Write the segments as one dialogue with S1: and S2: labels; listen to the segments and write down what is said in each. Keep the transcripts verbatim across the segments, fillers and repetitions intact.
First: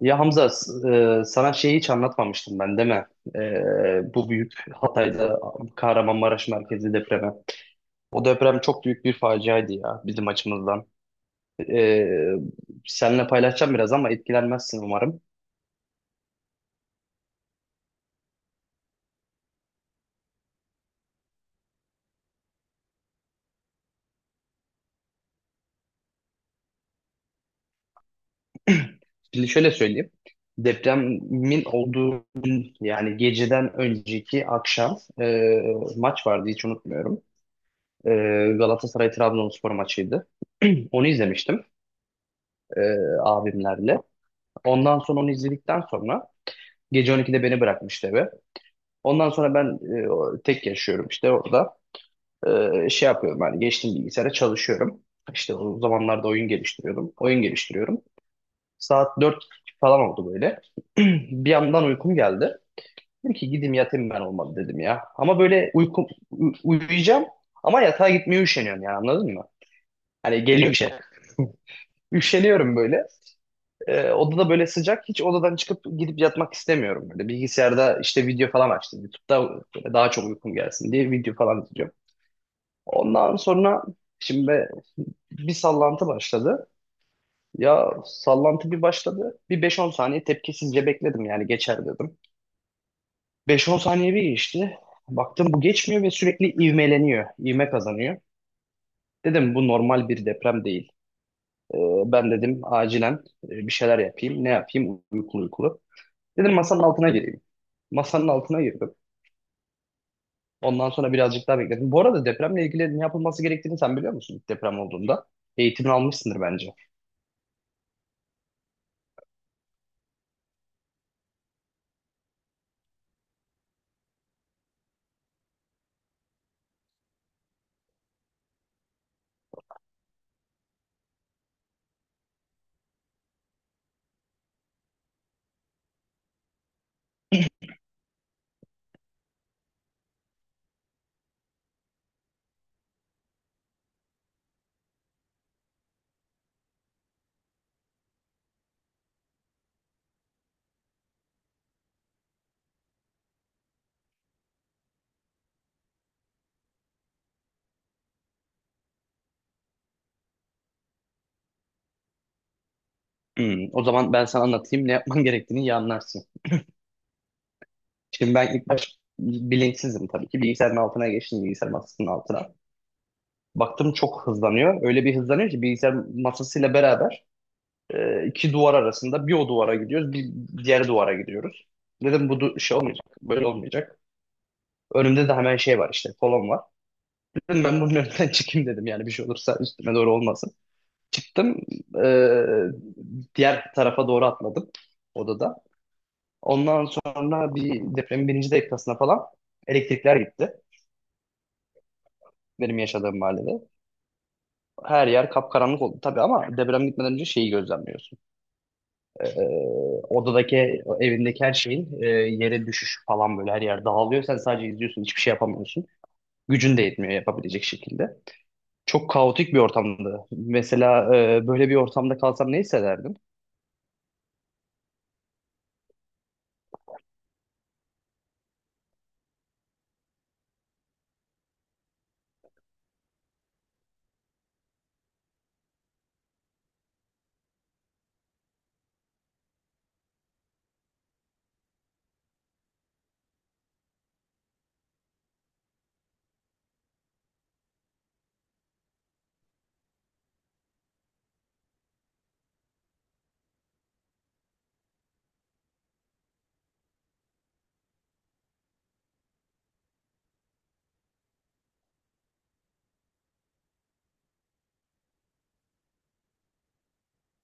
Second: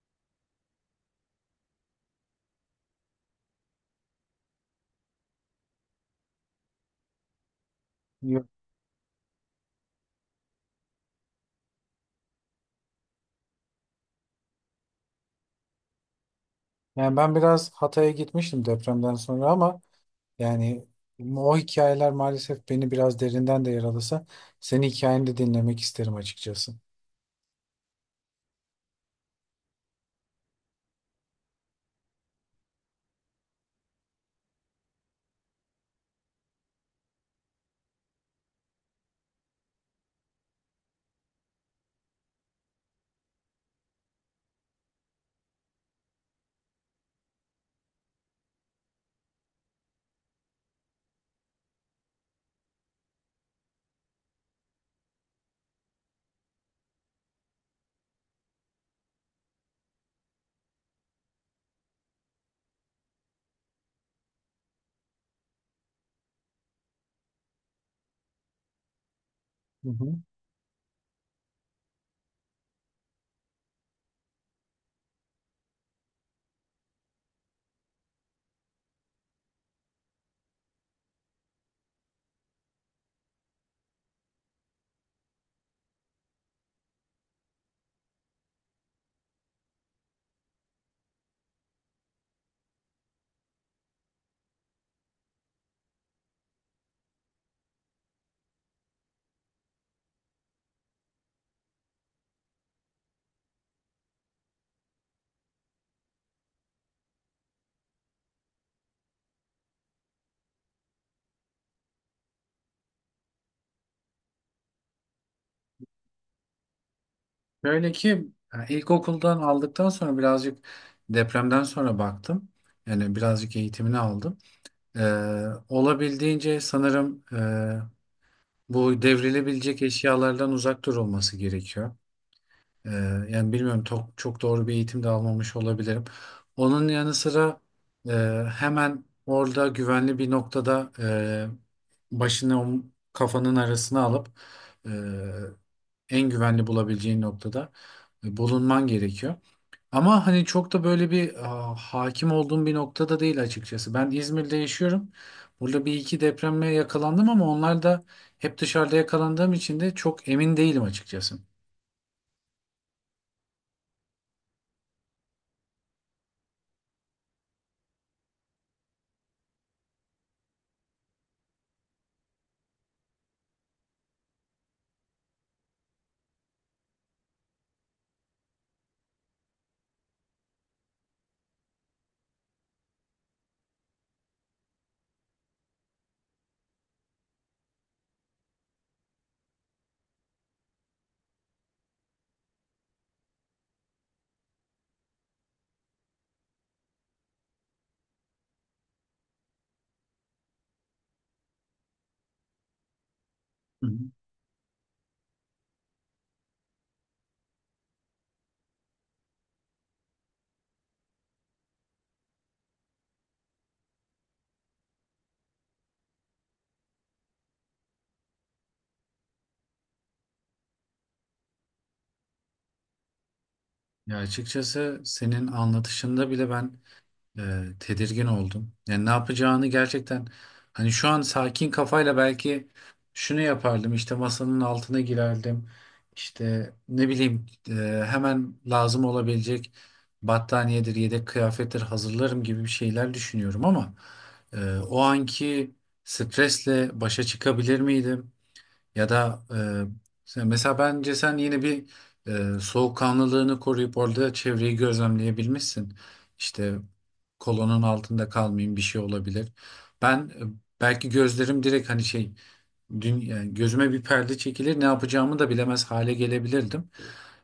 S1: Ya Hamza, e, sana şeyi hiç anlatmamıştım ben değil mi? E, bu büyük Hatay'da Kahramanmaraş merkezli depremi. O
S2: Yok.
S1: deprem çok büyük bir faciaydı ya bizim açımızdan. E, Seninle paylaşacağım biraz ama etkilenmezsin umarım.
S2: Yani ben biraz Hatay'a gitmiştim depremden sonra ama yani o hikayeler maalesef beni biraz derinden de yaralasa senin hikayeni de dinlemek isterim açıkçası.
S1: Şimdi şöyle söyleyeyim. Depremin olduğu yani geceden önceki akşam e, maç vardı hiç unutmuyorum. E, Galatasaray Trabzonspor maçıydı. Onu izlemiştim e, abimlerle. Ondan sonra onu izledikten sonra gece on ikide beni bırakmıştı eve. Ondan sonra ben e, o- tek yaşıyorum işte orada. E, şey yapıyorum hani geçtim bilgisayara çalışıyorum. İşte o zamanlarda oyun geliştiriyordum. Oyun geliştiriyorum. Saat dört falan oldu böyle. Bir yandan uykum geldi. Dedim ki gideyim yatayım ben olmadı dedim ya. Ama böyle uykum, u- uyuyacağım ama yatağa gitmeye üşeniyorum yani anladın mı?
S2: Hı hı.
S1: Hani geliyor şey. Üşeniyorum böyle. Ee, odada böyle sıcak. Hiç odadan çıkıp gidip yatmak istemiyorum. Böyle bilgisayarda işte video falan açtım. YouTube'da böyle daha çok uykum gelsin diye video falan izliyorum. Ondan sonra şimdi be- bir sallantı başladı. Ya sallantı bir başladı. Bir beş on saniye tepkisizce bekledim yani geçer dedim. beş on saniye bir geçti. Baktım bu geçmiyor ve sürekli ivmeleniyor. İvme kazanıyor. Dedim bu normal bir deprem değil. Ee, Ben dedim acilen e, bir şeyler yapayım. Ne yapayım? Uykulu uykulu. Dedim masanın altına gireyim. Masanın altına girdim. Ondan sonra birazcık daha bekledim. Bu arada depremle ilgili ne yapılması gerektiğini sen biliyor musun ilk deprem olduğunda? Eğitimini almışsındır bence.
S2: Böyle ki yani ilkokuldan aldıktan sonra birazcık depremden sonra baktım. Yani birazcık eğitimini aldım. Ee, olabildiğince sanırım e, bu devrilebilecek eşyalardan uzak durulması gerekiyor. Ee, Yani bilmiyorum, çok, çok doğru bir eğitim de almamış olabilirim. Onun yanı sıra e, hemen orada güvenli bir noktada, e, başını om- kafanın arasına alıp e, en güvenli bulabileceğin noktada e, bulunman gerekiyor. Ama hani çok da böyle bir a, hakim olduğum bir noktada değil açıkçası. Ben İzmir'de yaşıyorum. Burada bir iki depreme yakalandım ama onlar da hep dışarıda yakalandığım için de çok emin değilim açıkçası.
S1: Hmm, o zaman ben sana anlatayım ne yapman gerektiğini iyi anlarsın. Şimdi ben ilk baş bilinçsizim tabii ki. Bilgisayarın altına geçtim, bilgisayar masasının altına. Baktım çok hızlanıyor. Öyle bir hızlanıyor ki bilgisayar masasıyla beraber e, iki duvar arasında bir o duvara gidiyoruz, bir diğer duvara gidiyoruz. Dedim bu du- şey olmayacak, böyle olmayacak. Önümde de hemen şey var işte, kolon var. Dedim ben bunun önünden çıkayım dedim yani bir şey olursa üstüme doğru olmasın. Çıktım, eee, diğer tarafa doğru atladım odada. Ondan sonra bir depremin birinci dakikasına falan elektrikler gitti benim yaşadığım mahallede. Her yer kapkaranlık oldu tabii ama deprem gitmeden önce şeyi gözlemliyorsun. Eee, odadaki evindeki her şeyin eee, yere düşüşü falan böyle her yer dağılıyor. Sen sadece izliyorsun hiçbir şey yapamıyorsun. Gücün de yetmiyor yapabilecek şekilde. Çok kaotik bir ortamdı. Mesela e, böyle bir ortamda kalsam ne hissederdim?
S2: Ya açıkçası senin anlatışında bile ben e, tedirgin oldum. Yani ne yapacağını gerçekten, hani şu an sakin kafayla, belki şunu yapardım: işte masanın altına girerdim. İşte ne bileyim, e, hemen lazım olabilecek battaniyedir, yedek kıyafettir hazırlarım gibi bir şeyler düşünüyorum ama e, o anki stresle başa çıkabilir miydim? Ya da, e, sen- mesela bence sen yine bir e, soğukkanlılığını koruyup orada çevreyi gözlemleyebilmişsin. İşte kolonun altında kalmayayım, bir şey olabilir. Ben, e, belki gözlerim direkt, hani şey dün, yani gözüme bir perde çekilir, ne yapacağımı da bilemez hale gelebilirdim.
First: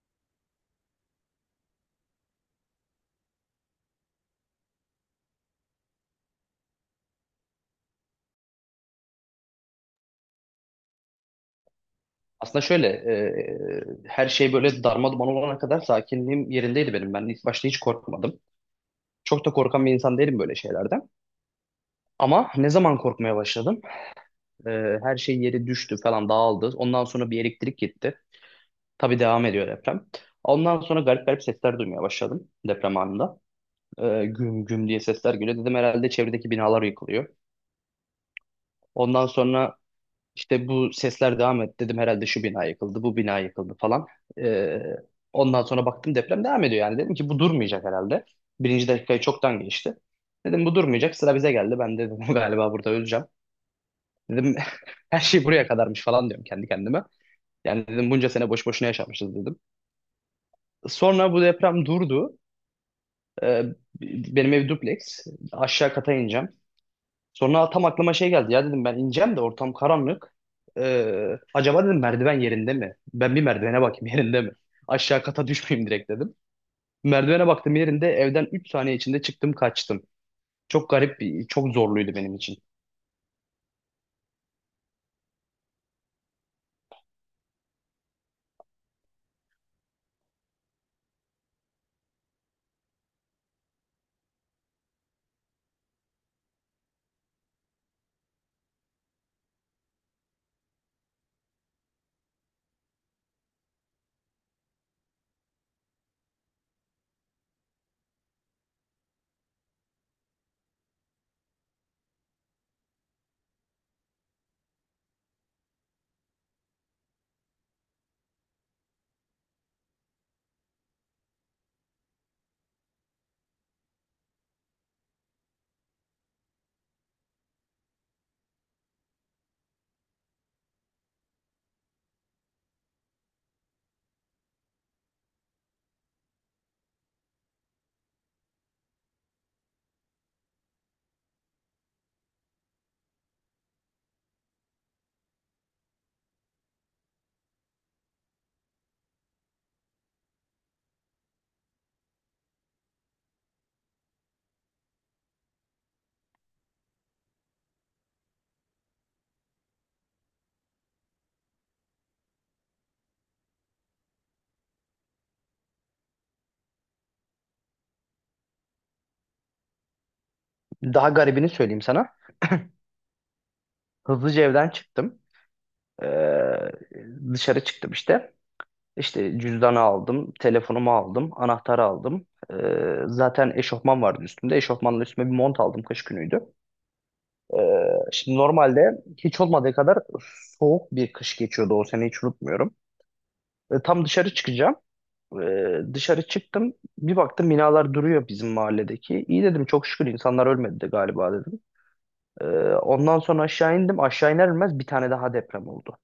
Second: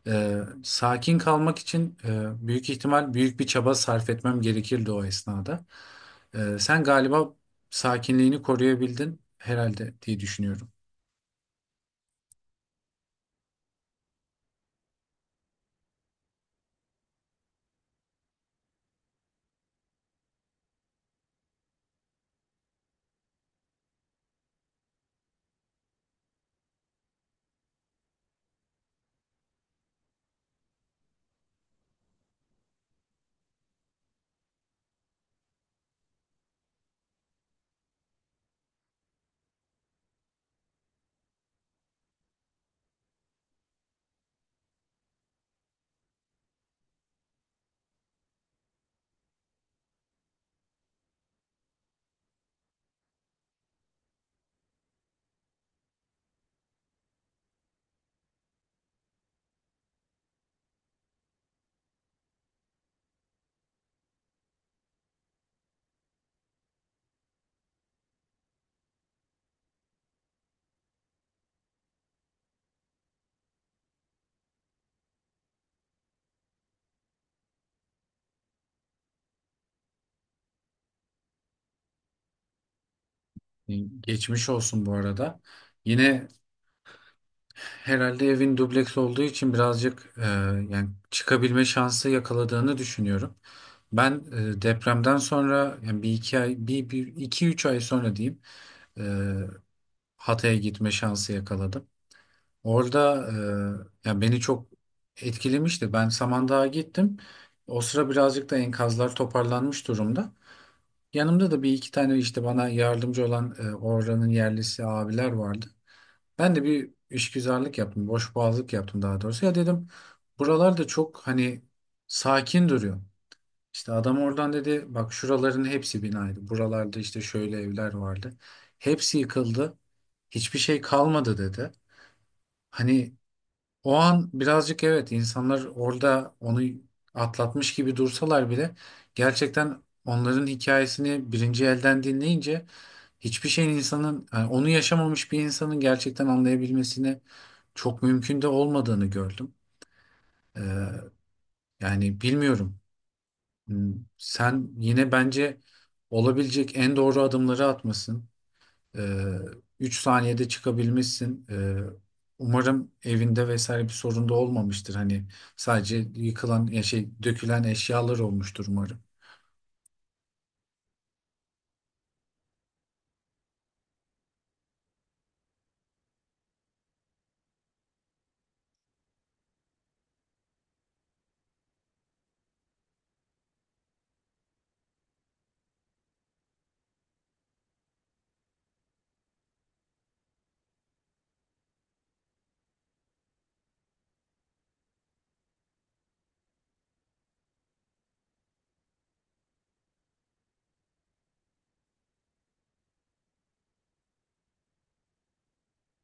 S2: E, Sakin kalmak için e, büyük ihtimal büyük bir çaba sarf etmem gerekirdi o esnada. E, sen galiba sakinliğini koruyabildin herhalde diye düşünüyorum.
S1: Aslında şöyle, e, her şey böyle darma duman olana kadar sakinliğim yerindeydi benim. Ben ilk başta hiç korkmadım. Çok da korkan bir insan değilim böyle şeylerden. Ama ne zaman korkmaya başladım? E, Her şey yeri düştü falan dağıldı. Ondan sonra bir elektrik gitti. Tabii devam ediyor deprem. Ondan sonra garip garip sesler duymaya başladım deprem anında. E, güm güm diye sesler geliyor. Dedim herhalde çevredeki binalar yıkılıyor. Ondan sonra işte bu sesler devam etti. Dedim herhalde şu bina yıkıldı, bu bina yıkıldı falan. E, Ondan sonra baktım deprem devam ediyor yani. Dedim ki bu durmayacak herhalde. Birinci dakikayı çoktan geçti. Dedim bu durmayacak sıra bize geldi. Ben de dedim galiba burada öleceğim. Dedim her şey buraya kadarmış falan diyorum kendi kendime. Yani dedim bunca sene boş boşuna yaşamışız dedim. Sonra bu deprem durdu. E, Benim ev dupleks. Aşağı kata ineceğim. Sonra tam aklıma şey geldi. Ya dedim ben ineceğim de ortam karanlık. Ee, acaba dedim merdiven yerinde mi? Ben bir merdivene bakayım yerinde mi? Aşağı kata düşmeyeyim direkt dedim. Merdivene baktım yerinde, evden üç saniye içinde çıktım kaçtım. Çok garip bir, çok zorluydu benim için.
S2: Geçmiş olsun bu arada. Yine herhalde evin dubleks olduğu için birazcık, e, yani çıkabilme şansı yakaladığını düşünüyorum. Ben, e, depremden sonra, yani bir iki ay, bir, bir iki üç ay sonra diyeyim, e, Hatay'a gitme şansı yakaladım. Orada, e, yani beni çok etkilemişti. Ben Samandağ'a gittim. O sıra birazcık da enkazlar toparlanmış durumda. Yanımda da bir iki tane işte bana yardımcı olan e, oranın yerlisi abiler vardı. Ben de bir işgüzarlık yaptım, boşboğazlık yaptım daha doğrusu. Ya dedim, buralarda çok hani sakin duruyor. İşte adam oradan dedi, bak şuraların hepsi binaydı. Buralarda işte şöyle evler vardı. Hepsi yıkıldı. Hiçbir şey kalmadı dedi. Hani o an birazcık, evet, insanlar orada onu atlatmış gibi dursalar bile, gerçekten onların hikayesini birinci elden dinleyince hiçbir şeyin, insanın, yani onu yaşamamış bir insanın gerçekten anlayabilmesine çok mümkün de olmadığını gördüm. Ee, Yani bilmiyorum. Hmm, Sen yine bence olabilecek en doğru adımları atmasın. Ee, Üç saniyede çıkabilmişsin. Ee, umarım evinde vesaire bir sorun da olmamıştır. Hani sadece yıkılan ya şey dökülen eşyalar olmuştur umarım.
S1: Daha garibini söyleyeyim sana. Hızlıca evden çıktım. Ee, Dışarı çıktım işte. İşte cüzdanı aldım, telefonumu aldım, anahtarı aldım. Ee, Zaten eşofman vardı üstümde. Eşofmanla üstüme bir mont aldım, kış günüydü. Ee, şimdi normalde hiç olmadığı kadar soğuk bir kış geçiyordu o sene, hiç unutmuyorum. Ee, tam dışarı çıkacağım. Ee, dışarı çıktım. Bir baktım binalar duruyor bizim mahalledeki. İyi dedim, çok şükür insanlar ölmedi de galiba dedim. Ee, Ondan sonra aşağı indim. Aşağı iner inmez bir tane daha deprem oldu.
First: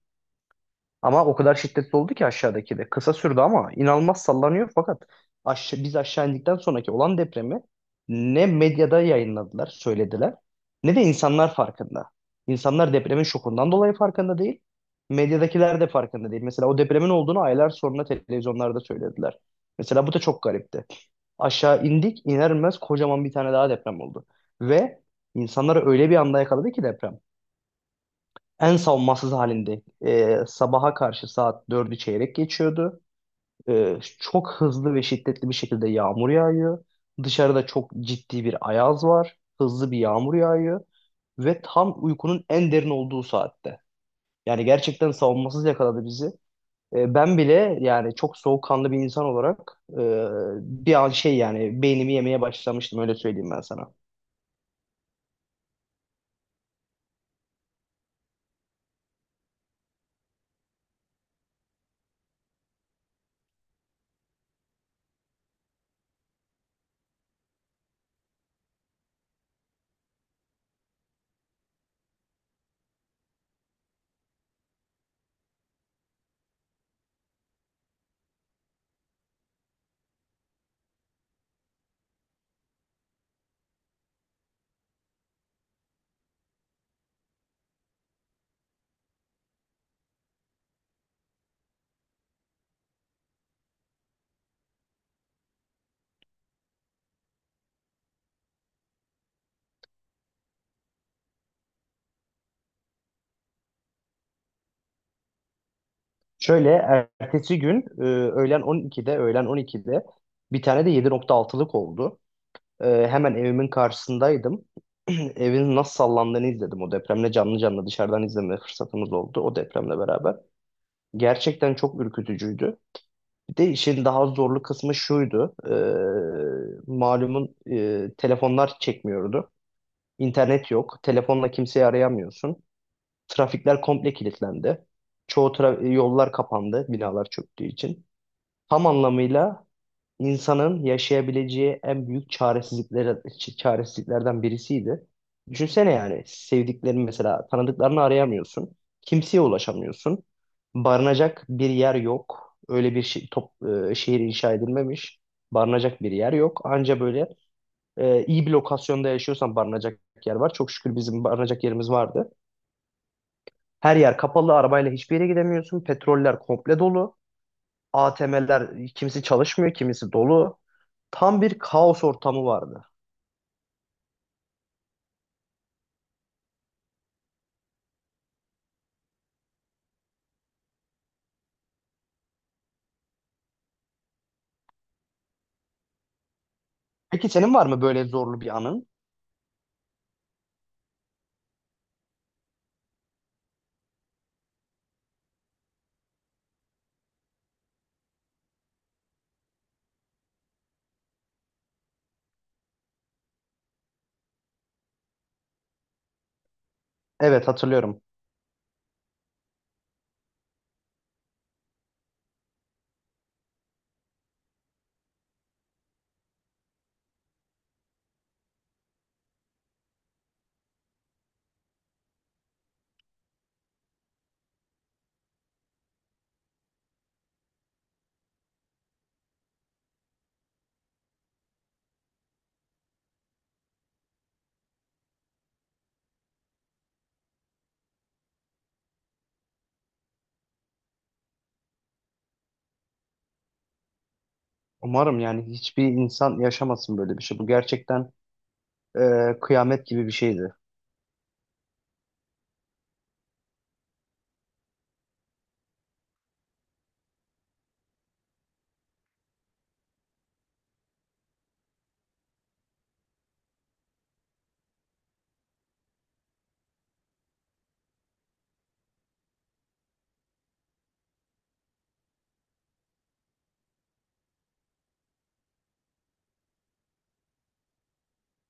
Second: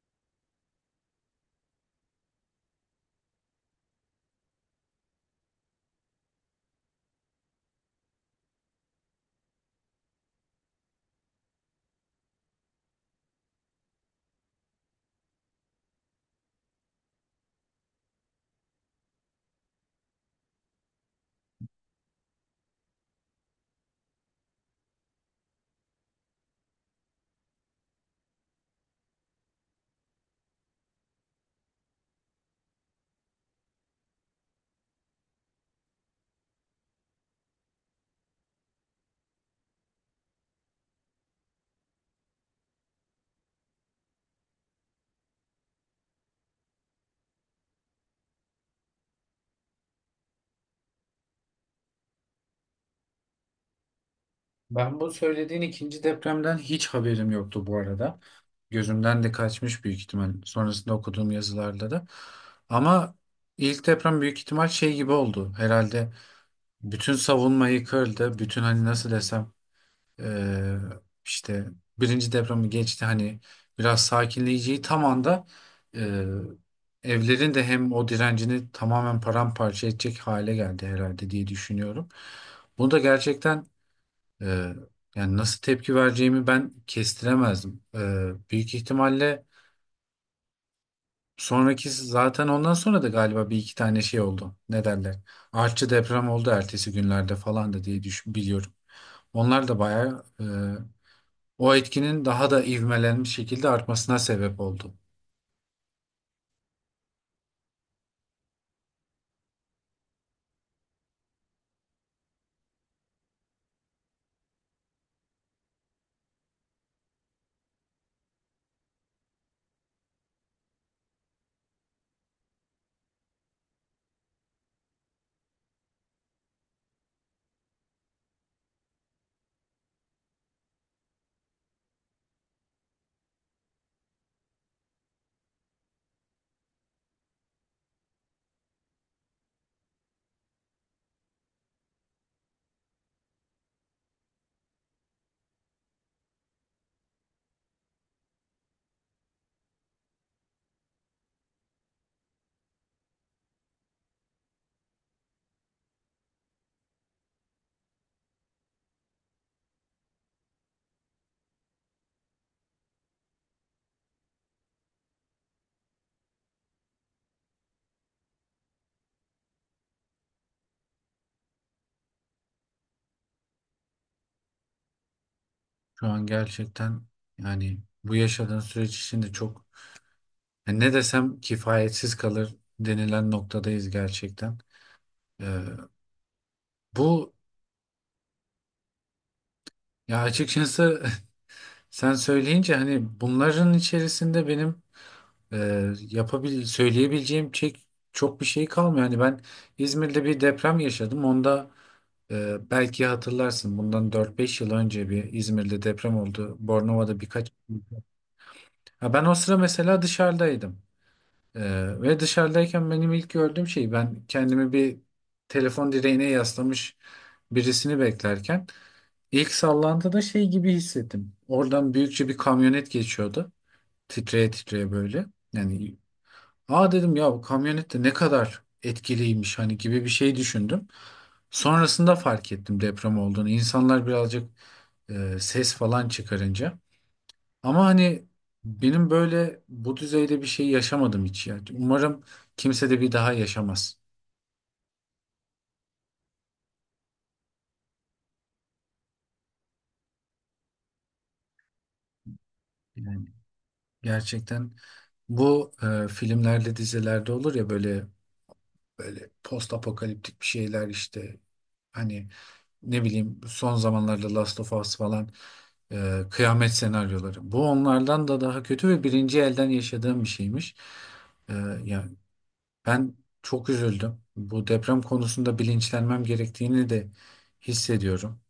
S1: Ama o kadar şiddetli oldu ki aşağıdaki de. Kısa sürdü ama inanılmaz sallanıyor, fakat aşa- biz aşağı indikten sonraki olan depremi ne medyada yayınladılar, söylediler, ne de insanlar farkında. İnsanlar depremin şokundan dolayı farkında değil. Medyadakiler de farkında değil. Mesela o depremin olduğunu aylar sonra televizyonlarda söylediler. Mesela bu da çok garipti. Aşağı indik, iner inmez kocaman bir tane daha deprem oldu. Ve insanları öyle bir anda yakaladı ki deprem en savunmasız halinde, e, sabaha karşı saat dördü çeyrek geçiyordu. E, çok hızlı ve şiddetli bir şekilde yağmur yağıyor. Dışarıda çok ciddi bir ayaz var. Hızlı bir yağmur yağıyor ve tam uykunun en derin olduğu saatte. Yani gerçekten savunmasız yakaladı bizi. E, ben bile yani çok soğukkanlı bir insan olarak e, bir an şey yani beynimi yemeye başlamıştım, öyle söyleyeyim ben sana.
S2: Ben bu söylediğin ikinci depremden hiç haberim yoktu bu arada. Gözümden de kaçmış büyük ihtimal, sonrasında okuduğum yazılarda da. Ama ilk deprem büyük ihtimal şey gibi oldu. Herhalde bütün savunma yıkıldı. Bütün, hani nasıl desem, eee, işte birinci depremi geçti, hani biraz sakinleyeceği tam anda eee, evlerin de hem o direncini tamamen paramparça edecek hale geldi herhalde diye düşünüyorum. Bunu da gerçekten ee, yani nasıl tepki vereceğimi ben kestiremezdim. Ee, büyük ihtimalle sonraki, zaten ondan sonra da galiba bir iki tane şey oldu. Ne derler? Artçı deprem oldu ertesi günlerde falan da diye düşün, biliyorum. Onlar da bayağı, e, o etkinin daha da ivmelenmiş şekilde artmasına sebep oldu.
S1: Şöyle ertesi gün e, öğlen on ikide öğlen on ikide bir tane de yedi nokta altılık oldu. Ee, hemen evimin karşısındaydım. Evin nasıl sallandığını izledim. O depremle canlı canlı dışarıdan izleme fırsatımız oldu o depremle beraber. Gerçekten çok ürkütücüydü. Bir de işin daha zorlu kısmı şuydu. Ee, malumun e, telefonlar çekmiyordu. İnternet yok. Telefonla kimseyi arayamıyorsun. Trafikler komple kilitlendi. Çoğu tra- yollar kapandı, binalar çöktüğü için. Tam anlamıyla insanın yaşayabileceği en büyük çaresizlikler, çaresizliklerden birisiydi. Düşünsene yani sevdiklerini, mesela tanıdıklarını arayamıyorsun. Kimseye ulaşamıyorsun. Barınacak bir yer yok. Öyle bir şey, top, e, Şehir inşa edilmemiş. Barınacak bir yer yok. Anca böyle e, iyi bir lokasyonda yaşıyorsan barınacak yer var. Çok şükür bizim barınacak yerimiz vardı. Her yer kapalı, arabayla hiçbir yere gidemiyorsun. Petroller komple dolu. A T M'ler kimisi çalışmıyor, kimisi dolu. Tam bir kaos ortamı vardı.
S2: Şu an gerçekten, yani bu yaşadığın süreç içinde çok, yani ne desem kifayetsiz kalır denilen noktadayız gerçekten. Ee,
S1: Peki
S2: bu
S1: senin var mı böyle zorlu bir anın?
S2: Ya açıkçası, sen söyleyince hani bunların içerisinde benim, e, yapabil söyleyebileceğim çek çok bir şey kalmıyor. Hani ben İzmir'de bir deprem yaşadım. Onda, e, belki hatırlarsın, bundan dört beş yıl önce bir İzmir'de deprem oldu. Bornova'da
S1: Evet,
S2: birkaç.
S1: hatırlıyorum.
S2: Ha, ben o sıra mesela dışarıdaydım. E, ve dışarıdayken benim ilk gördüğüm şey, ben kendimi bir telefon direğine yaslamış birisini beklerken ilk sallantıda şey gibi hissettim. Oradan büyükçe bir kamyonet geçiyordu, titreye titreye böyle. Yani aa dedim ya, bu kamyonet de ne kadar etkiliymiş hani, gibi bir şey düşündüm. Sonrasında fark ettim deprem olduğunu. İnsanlar birazcık e, ses falan çıkarınca. Ama hani benim böyle bu düzeyde bir şey yaşamadım hiç ya. Umarım kimse de bir daha yaşamaz.
S1: Umarım yani hiçbir insan yaşamasın böyle bir şey. Bu gerçekten e, kıyamet gibi bir şeydi.
S2: Yani gerçekten bu, e, filmlerde dizilerde olur ya böyle, böyle post apokaliptik bir şeyler, işte hani ne bileyim, son zamanlarda Last of Us falan, e, kıyamet senaryoları. Bu onlardan da daha kötü ve birinci elden yaşadığım bir şeymiş. E, Yani ben çok üzüldüm. Bu deprem konusunda bilinçlenmem gerektiğini de hissediyorum.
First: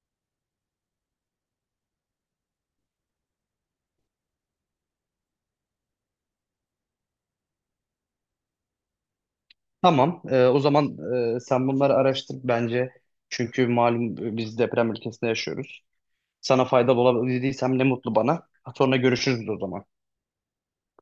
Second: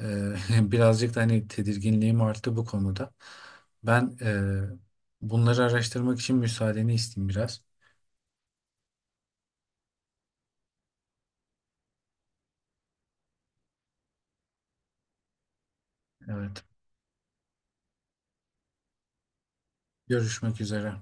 S2: E, Birazcık da hani tedirginliğim arttı bu konuda. Ben, e, bunları araştırmak için müsaadeni isteyeyim biraz.
S1: Tamam, e, o zaman e, sen bunları araştır bence. Çünkü malum e, biz deprem ülkesinde yaşıyoruz.
S2: Evet.
S1: Sana faydalı olabildiysem ne mutlu bana. Sonra görüşürüz o zaman.
S2: Görüşmek üzere.